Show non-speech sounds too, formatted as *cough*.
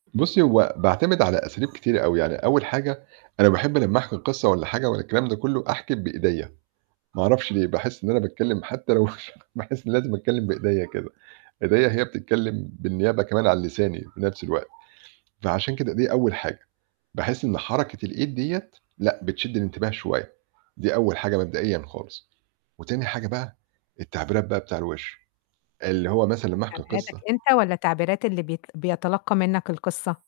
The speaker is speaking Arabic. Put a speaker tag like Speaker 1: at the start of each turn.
Speaker 1: بُصّي هو باعتمد على أساليب كتيرة أوي، يعني أول حاجة أنا باحب لمّا أحكِي قصة والّا حاجة والّا الكلام ده كلّه أحكِي بإيديَّ، ما أعرفش ليه، باحس إن أنا باتكلم حتى لو *unintelligible* باحس إني لازم أتكلم بإيديَّ كده إيديَّ هي بتتكلم بالنيابة كمان عن لساني في نفس الوقت، فعشان كده دي أول حاجة. باحس إن حركة الإيد ديّة لأ بتشد الانتباه شوية، دي أول حاجة مبدئيًا خالص. وتاني حاجة بقى التعبيرات بقى بتاع الوِش، اللي هو مثلًا لمّا أحكِي
Speaker 2: تعبيراتك
Speaker 1: قصة
Speaker 2: أنت والّا تعبيرات اللي بيت بيتلقّى منك القصة؟